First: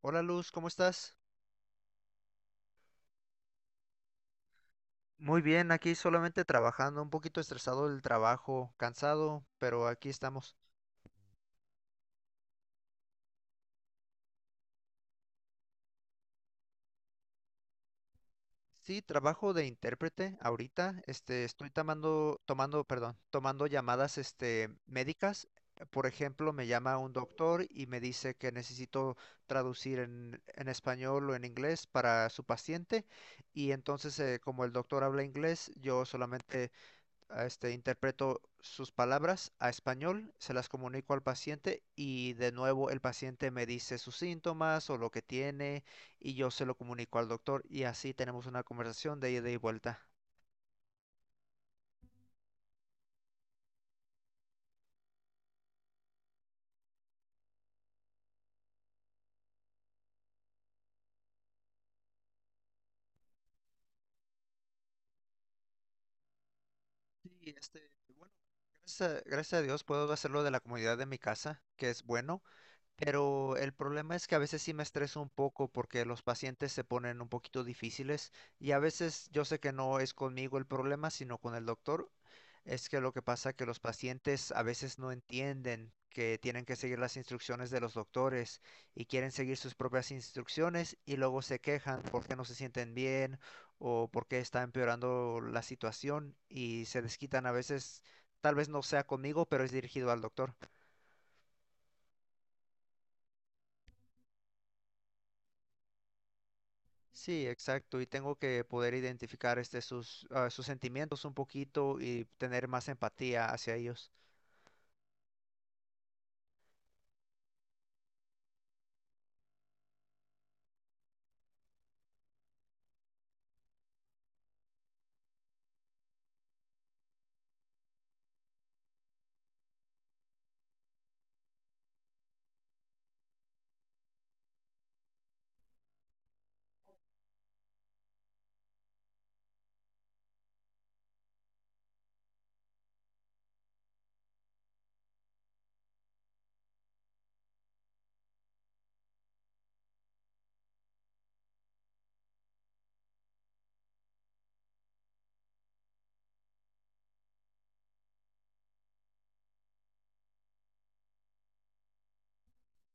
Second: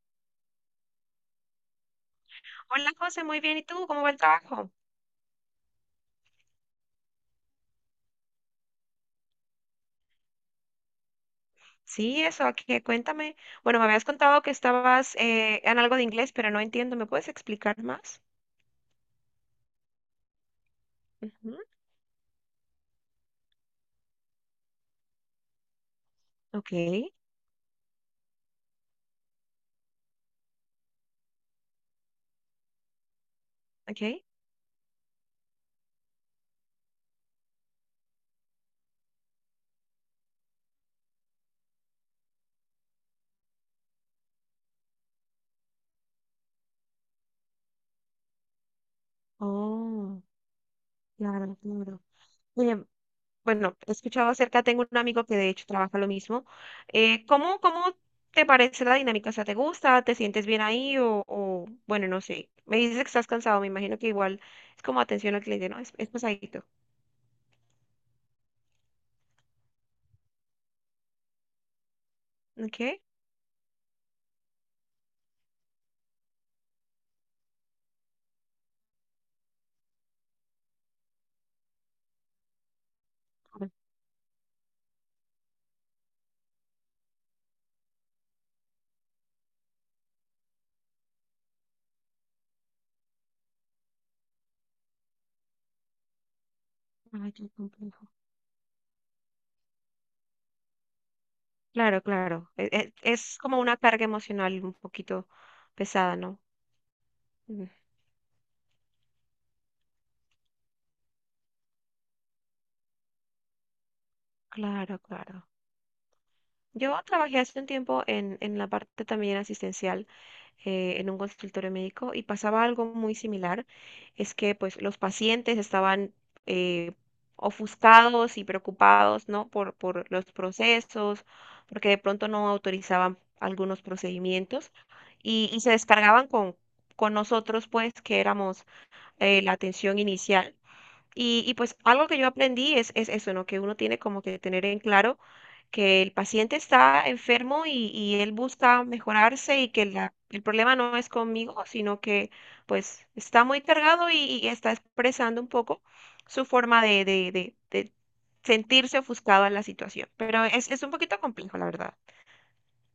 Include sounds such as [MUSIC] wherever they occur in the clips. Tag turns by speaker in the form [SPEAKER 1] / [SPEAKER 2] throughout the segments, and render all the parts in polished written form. [SPEAKER 1] Hola Luz, ¿cómo estás?
[SPEAKER 2] Hola José, muy bien. ¿Y tú? ¿Cómo va el trabajo?
[SPEAKER 1] Muy bien, aquí solamente trabajando, un poquito estresado del trabajo, cansado, pero aquí estamos.
[SPEAKER 2] Sí, eso, aquí, cuéntame. Bueno, me habías contado que estabas en algo de inglés, pero no entiendo. ¿Me puedes explicar más?
[SPEAKER 1] Sí, trabajo de intérprete ahorita,
[SPEAKER 2] Ujú.
[SPEAKER 1] estoy tomando llamadas, médicas. Por ejemplo, me
[SPEAKER 2] Ok,
[SPEAKER 1] llama un doctor y me dice que necesito traducir en español o en inglés para su paciente. Y entonces,
[SPEAKER 2] ok.
[SPEAKER 1] como el doctor habla inglés, yo solamente interpreto sus palabras a español, se las comunico al paciente y de nuevo el paciente me dice sus síntomas o lo que tiene y yo se lo comunico al doctor y así tenemos una conversación de ida y vuelta.
[SPEAKER 2] Oh, claro, claro. Oye, bueno, he escuchado acerca, tengo un amigo que de hecho trabaja lo mismo. ¿Cómo te parece la dinámica? O sea, ¿te gusta? ¿Te sientes bien ahí? Bueno, no sé. Me dices que estás cansado, me imagino que igual es como atención al cliente, ¿no? Es pesadito.
[SPEAKER 1] Sí, bueno, gracias a Dios puedo hacerlo de la comunidad de mi casa, que es bueno.
[SPEAKER 2] Ok.
[SPEAKER 1] Pero el problema es que a veces sí me estreso un poco porque los pacientes se ponen un poquito difíciles, y a veces yo sé que no es conmigo el problema, sino con el doctor. Es que lo que pasa es que los pacientes a veces no entienden que tienen que seguir las instrucciones de los doctores y quieren seguir sus propias instrucciones y luego se quejan porque no se sienten bien o porque está empeorando la situación y se
[SPEAKER 2] Ay,
[SPEAKER 1] desquitan
[SPEAKER 2] qué
[SPEAKER 1] a veces,
[SPEAKER 2] complejo.
[SPEAKER 1] tal vez no sea conmigo, pero es dirigido al doctor.
[SPEAKER 2] Claro, claro. Es como una carga emocional un poquito pesada, ¿no?
[SPEAKER 1] Sí,
[SPEAKER 2] Mm.
[SPEAKER 1] exacto. Y tengo que poder identificar sus sentimientos un poquito y tener más empatía hacia ellos.
[SPEAKER 2] Claro, claro. Yo trabajé hace un tiempo en la parte también asistencial, en un consultorio médico, y pasaba algo muy similar. Es que pues los pacientes estaban, eh, ofuscados y preocupados, ¿no? Por los procesos, porque de pronto no autorizaban algunos procedimientos y se descargaban con nosotros, pues, que éramos, la atención inicial. Y pues algo que yo aprendí es eso, ¿no? Que uno tiene como que tener en claro que el paciente está enfermo y él busca mejorarse, y que el problema no es conmigo, sino que pues está muy cargado y está expresando un poco su forma de sentirse ofuscado en la situación. Pero es un poquito complejo, la verdad.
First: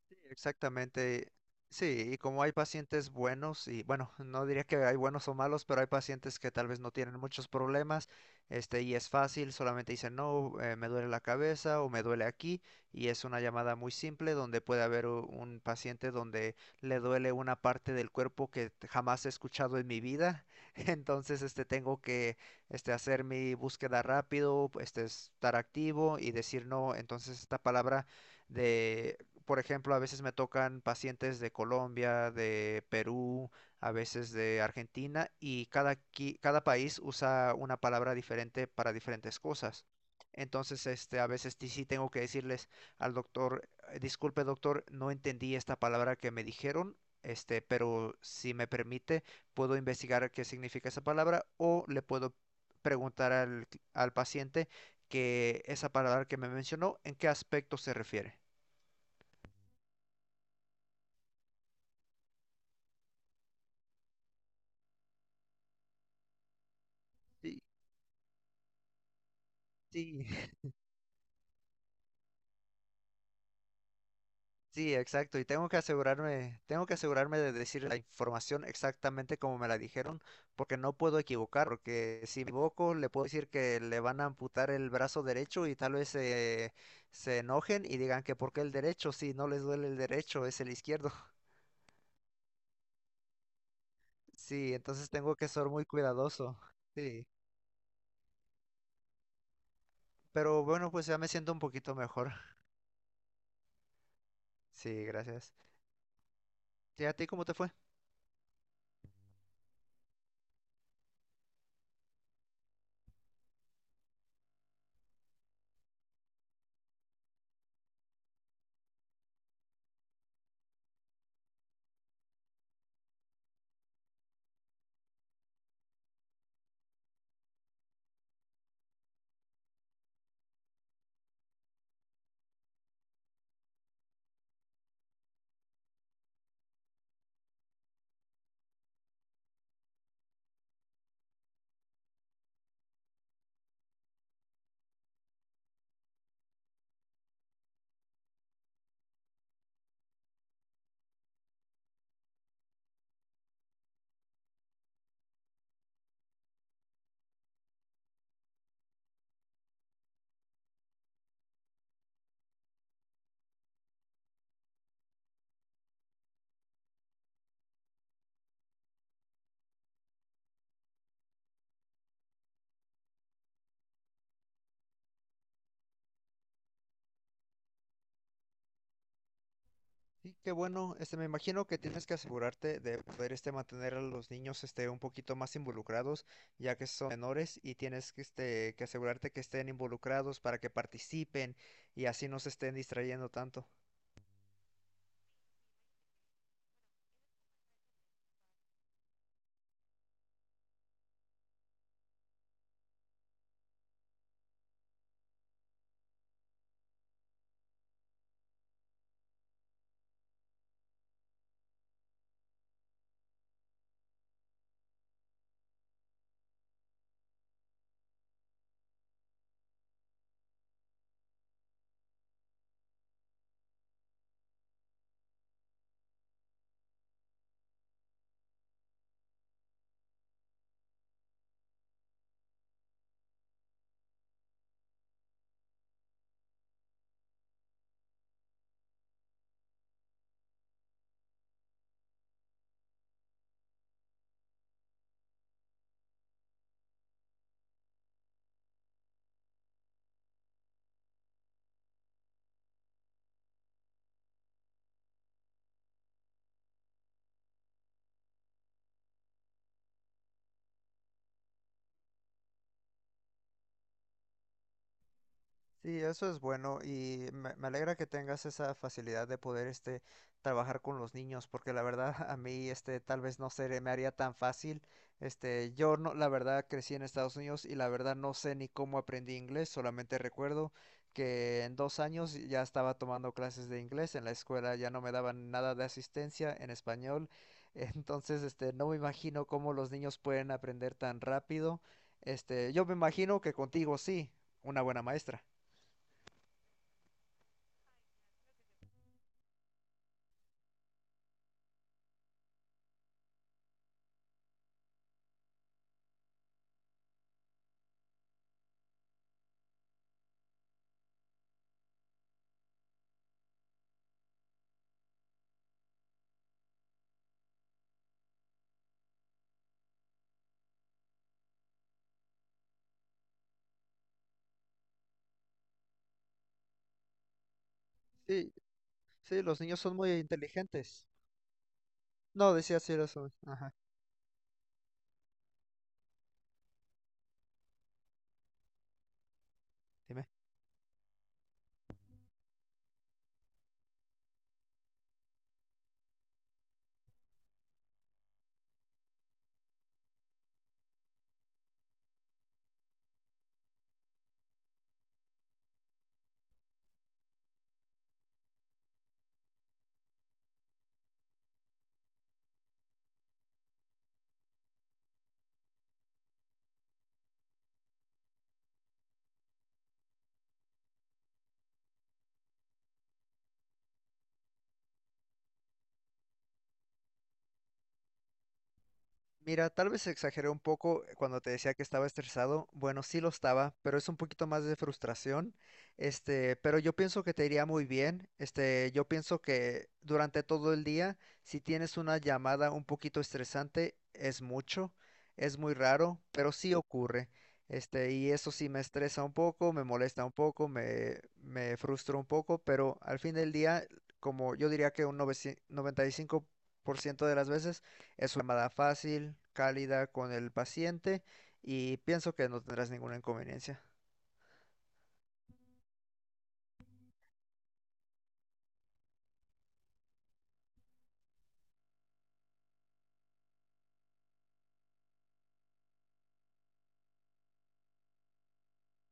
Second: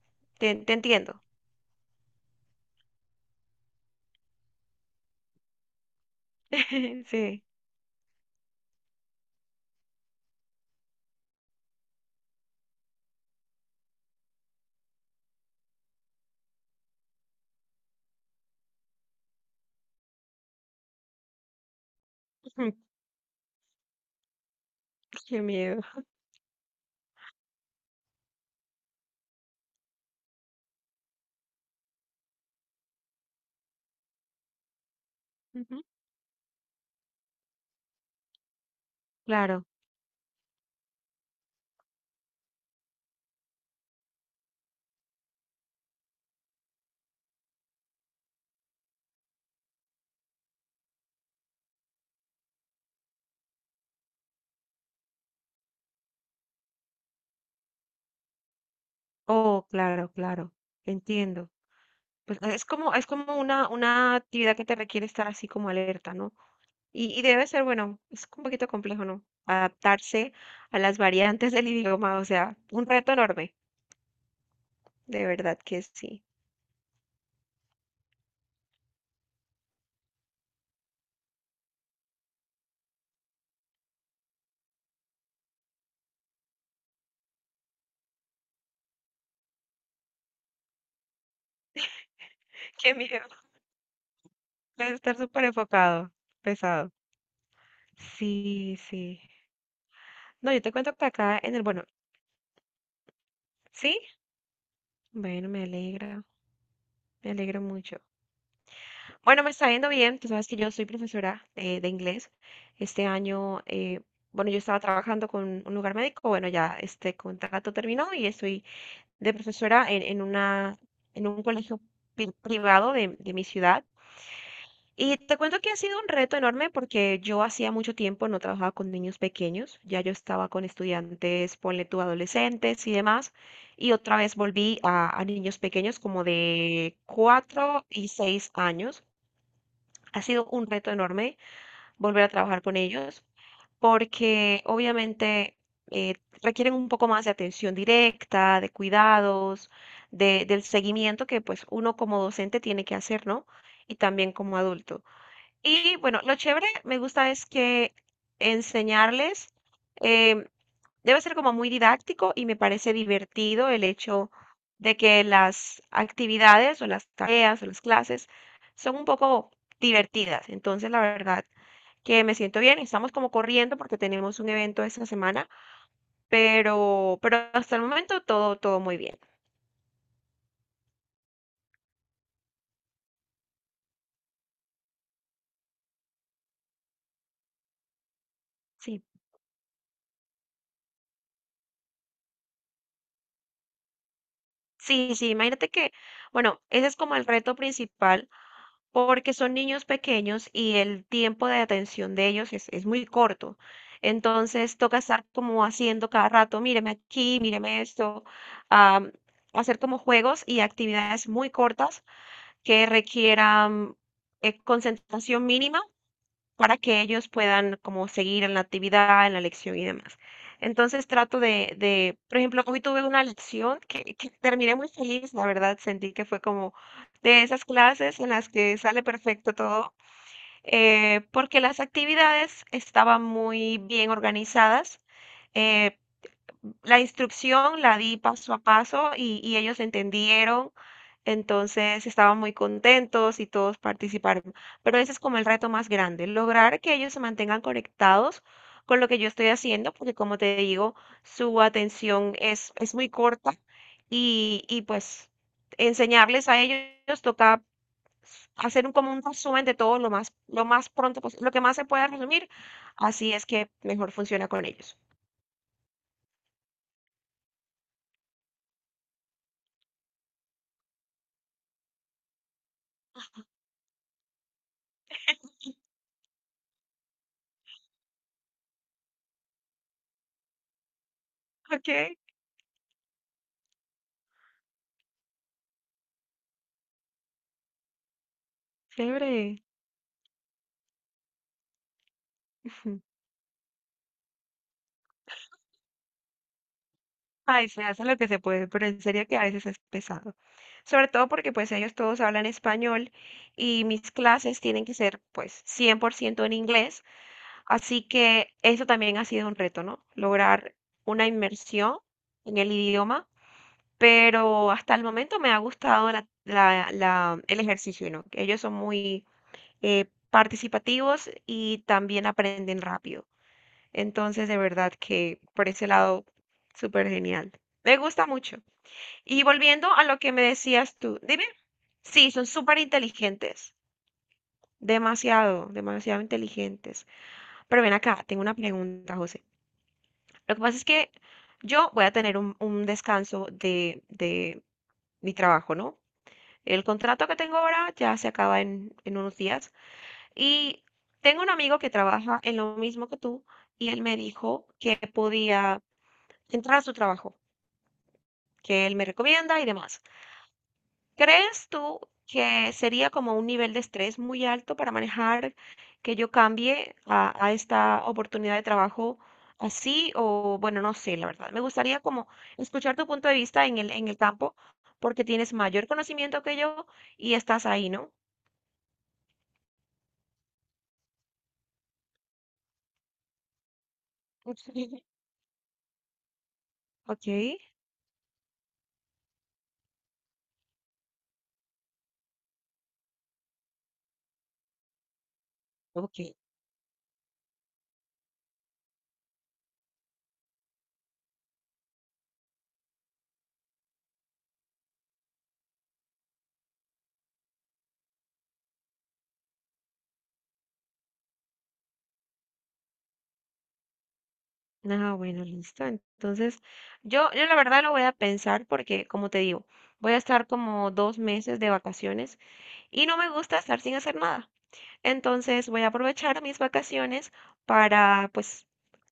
[SPEAKER 1] Sí,
[SPEAKER 2] Te entiendo.
[SPEAKER 1] exactamente. Sí, y como hay pacientes buenos, y bueno, no diría que hay buenos o malos, pero hay pacientes que tal vez no
[SPEAKER 2] [LAUGHS]
[SPEAKER 1] tienen
[SPEAKER 2] Sí.
[SPEAKER 1] muchos problemas, y es fácil, solamente dicen, no, me duele la cabeza o me duele aquí, y es una llamada muy simple donde puede haber un paciente donde le duele una parte del cuerpo que jamás he escuchado en mi vida. [LAUGHS] entonces, este, tengo que,
[SPEAKER 2] [LAUGHS]
[SPEAKER 1] este, hacer mi búsqueda rápido,
[SPEAKER 2] Qué
[SPEAKER 1] estar
[SPEAKER 2] miedo.
[SPEAKER 1] activo y decir no, entonces esta palabra de por ejemplo, a veces me tocan pacientes de Colombia, de Perú, a veces de Argentina, y
[SPEAKER 2] Ujú.
[SPEAKER 1] cada país usa una palabra diferente para diferentes
[SPEAKER 2] Claro.
[SPEAKER 1] cosas. Entonces, a veces sí tengo que decirles al doctor: disculpe doctor, no entendí esta palabra que me dijeron, pero si me permite, puedo investigar qué significa esa palabra o le puedo preguntar al paciente que esa palabra que me mencionó, ¿en qué aspecto se refiere?"
[SPEAKER 2] Oh, claro, claro. Entiendo. Pues, ah, es como una actividad que te requiere estar así como alerta, ¿no? Y debe
[SPEAKER 1] Y
[SPEAKER 2] ser, bueno, es un poquito complejo, ¿no?
[SPEAKER 1] Sí,
[SPEAKER 2] Adaptarse
[SPEAKER 1] [LAUGHS]
[SPEAKER 2] a las variantes del idioma, o sea, un reto enorme,
[SPEAKER 1] sí,
[SPEAKER 2] de
[SPEAKER 1] exacto. Y
[SPEAKER 2] verdad que sí.
[SPEAKER 1] tengo que asegurarme de decir la información exactamente como me la dijeron, porque no puedo equivocar, porque si me equivoco le puedo decir que le van a amputar el brazo derecho y tal vez se enojen y digan que por qué el derecho, si no les duele el derecho, es el izquierdo. [LAUGHS]
[SPEAKER 2] [LAUGHS] Qué miedo,
[SPEAKER 1] Sí,
[SPEAKER 2] debe
[SPEAKER 1] entonces
[SPEAKER 2] estar
[SPEAKER 1] tengo
[SPEAKER 2] súper
[SPEAKER 1] que ser muy
[SPEAKER 2] enfocado,
[SPEAKER 1] cuidadoso.
[SPEAKER 2] pesado.
[SPEAKER 1] Sí,
[SPEAKER 2] Sí, sí. No, yo
[SPEAKER 1] pero
[SPEAKER 2] te
[SPEAKER 1] bueno,
[SPEAKER 2] cuento
[SPEAKER 1] pues
[SPEAKER 2] que
[SPEAKER 1] ya me
[SPEAKER 2] acá
[SPEAKER 1] siento
[SPEAKER 2] en
[SPEAKER 1] un
[SPEAKER 2] el, bueno,
[SPEAKER 1] poquito mejor.
[SPEAKER 2] ¿sí?
[SPEAKER 1] Sí,
[SPEAKER 2] Bueno,
[SPEAKER 1] gracias.
[SPEAKER 2] me alegra,
[SPEAKER 1] ¿Y a ti
[SPEAKER 2] me
[SPEAKER 1] cómo te
[SPEAKER 2] alegra
[SPEAKER 1] fue?
[SPEAKER 2] mucho. Bueno, me está yendo bien. Tú sabes que yo soy profesora de inglés. Este año, bueno, yo estaba trabajando con un lugar médico. Bueno, ya este contrato terminó y estoy de profesora en un colegio privado de mi ciudad. Y te cuento que ha sido un reto enorme porque yo hacía mucho tiempo no trabajaba con niños pequeños. Ya yo estaba con estudiantes, ponle tú, adolescentes y demás. Y otra vez volví a niños pequeños como de 4 y 6 años. Ha sido un reto enorme volver a trabajar con ellos porque obviamente, eh, requieren un poco más de atención directa, de cuidados, del seguimiento que pues uno como docente tiene que hacer, ¿no? Y también como adulto. Y bueno, lo chévere me gusta es que enseñarles, em, debe ser como muy didáctico, y me parece divertido el hecho de que las actividades o las tareas o las clases son un poco divertidas. Entonces, la verdad que me siento bien. Estamos como corriendo porque tenemos un evento esta semana, pero hasta el momento todo, todo muy bien.
[SPEAKER 1] Y qué bueno, me imagino que tienes que asegurarte de poder mantener a los niños un poquito más involucrados, ya que son menores y tienes que
[SPEAKER 2] Sí,
[SPEAKER 1] asegurarte que estén involucrados para que participen y así no se estén distrayendo tanto.
[SPEAKER 2] sí, sí. Imagínate que, bueno, ese es como el reto principal porque son niños pequeños y el tiempo de atención de ellos es muy corto. Entonces toca estar como haciendo cada rato, míreme aquí, míreme esto, am, hacer como juegos y actividades muy cortas que requieran, concentración mínima para que ellos puedan como seguir en la actividad, en la lección y demás. Entonces trato por ejemplo, hoy tuve una lección que terminé muy feliz, la verdad. Sentí que fue como de esas clases en las que sale perfecto todo, porque las actividades estaban muy bien organizadas. eh, la instrucción la di paso a paso y ellos entendieron, entonces estaban muy contentos y todos participaron. Pero ese es como el reto más grande: lograr que ellos se mantengan conectados con lo que yo estoy haciendo, porque como te digo, su atención es muy corta, y pues enseñarles a ellos toca hacer como un resumen de todo lo más pronto posible, lo que más se pueda resumir. Así es que mejor funciona con ellos.
[SPEAKER 1] Sí, eso es bueno y me alegra que tengas esa facilidad de poder trabajar con los niños, porque la verdad [LAUGHS] a mí tal vez no se me haría tan fácil. Yo no, la verdad crecí en Estados Unidos y la verdad no sé ni cómo aprendí inglés, solamente recuerdo que en
[SPEAKER 2] Ok,
[SPEAKER 1] dos años ya estaba tomando clases de inglés en la escuela, ya no me daban nada de asistencia en español. [LAUGHS] Entonces no me imagino
[SPEAKER 2] chévere.
[SPEAKER 1] cómo los niños pueden aprender tan rápido. Yo me
[SPEAKER 2] Ujú.
[SPEAKER 1] imagino que contigo sí, una buena maestra.
[SPEAKER 2] Ay, se hace lo que se puede, pero en serio que a veces es pesado. Sobre todo porque pues ellos todos hablan español y mis clases tienen que ser pues 100% en inglés, así que eso también ha sido un reto, ¿no? Lograr una inmersión en el idioma, pero hasta el momento me ha gustado el ejercicio, ¿no? Que ellos son muy, participativos, y también aprenden rápido. Entonces, de verdad que por ese lado, súper genial. Me gusta
[SPEAKER 1] Sí,
[SPEAKER 2] mucho. Y
[SPEAKER 1] sí, los niños
[SPEAKER 2] volviendo
[SPEAKER 1] son
[SPEAKER 2] a
[SPEAKER 1] muy
[SPEAKER 2] lo que me decías
[SPEAKER 1] inteligentes.
[SPEAKER 2] tú, dime, sí, son
[SPEAKER 1] No,
[SPEAKER 2] súper
[SPEAKER 1] decía sí, los son. Ajá,
[SPEAKER 2] inteligentes, demasiado, demasiado inteligentes. Pero ven acá, tengo una pregunta, José.
[SPEAKER 1] dime.
[SPEAKER 2] Lo que pasa es que yo voy a tener un descanso de mi trabajo, ¿no? El contrato que tengo ahora ya se acaba en unos días, y tengo un amigo que trabaja en lo mismo que tú, y él me dijo que podía entrar a su trabajo. Que él me recomienda y demás. ¿Crees tú que sería como un nivel de estrés muy alto para manejar, que yo cambie a esta oportunidad de trabajo así? O bueno, no sé, la verdad. Me gustaría como escuchar tu punto de vista en el campo, porque tienes mayor conocimiento que yo y estás ahí, ¿no?
[SPEAKER 1] Mira, tal vez exageré un poco cuando te decía que estaba estresado. Bueno, sí lo estaba, pero es un poquito más de
[SPEAKER 2] [LAUGHS]
[SPEAKER 1] frustración. Pero yo pienso
[SPEAKER 2] Ok,
[SPEAKER 1] que te iría muy bien. Yo pienso que durante todo el día, si tienes una llamada un poquito estresante, es mucho, es muy raro,
[SPEAKER 2] ok.
[SPEAKER 1] pero sí ocurre. Y eso sí me estresa un poco, me molesta un poco, me frustra un poco, pero al fin del día, como yo diría que un 95% de las veces, es una llamada fácil, cálida con el paciente y pienso que no tendrás ninguna inconveniencia.
[SPEAKER 2] Ah, bueno, listo. Entonces, yo la verdad lo voy a pensar porque, como te digo, voy a estar como 2 meses de vacaciones. Y no me gusta estar sin hacer nada. Entonces voy a aprovechar mis vacaciones para pues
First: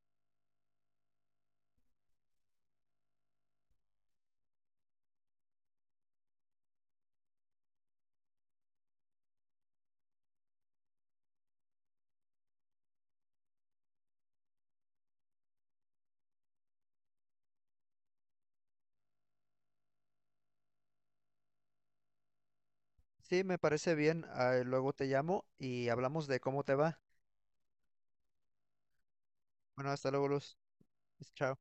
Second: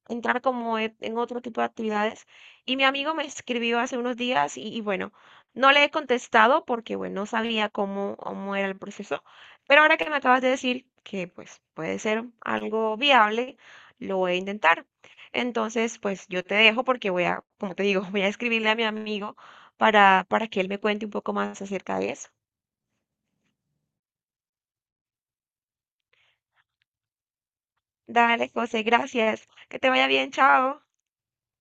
[SPEAKER 2] entrar como en otro tipo de actividades. Y mi amigo me escribió hace unos días y bueno, no le he contestado porque bueno, no sabía cómo era el proceso, pero ahora que me acabas de decir que pues puede ser algo viable, lo voy a intentar. Entonces, pues yo te dejo porque voy a, como te digo, [LAUGHS] voy a escribirle a mi amigo para que él me cuente un poco más acerca de eso.
[SPEAKER 1] Sí, me parece bien. Ah, luego te llamo y hablamos de cómo te va.
[SPEAKER 2] Dale, José, gracias. Que te
[SPEAKER 1] Bueno,
[SPEAKER 2] vaya
[SPEAKER 1] hasta luego,
[SPEAKER 2] bien,
[SPEAKER 1] Luz.
[SPEAKER 2] chao.
[SPEAKER 1] Chao.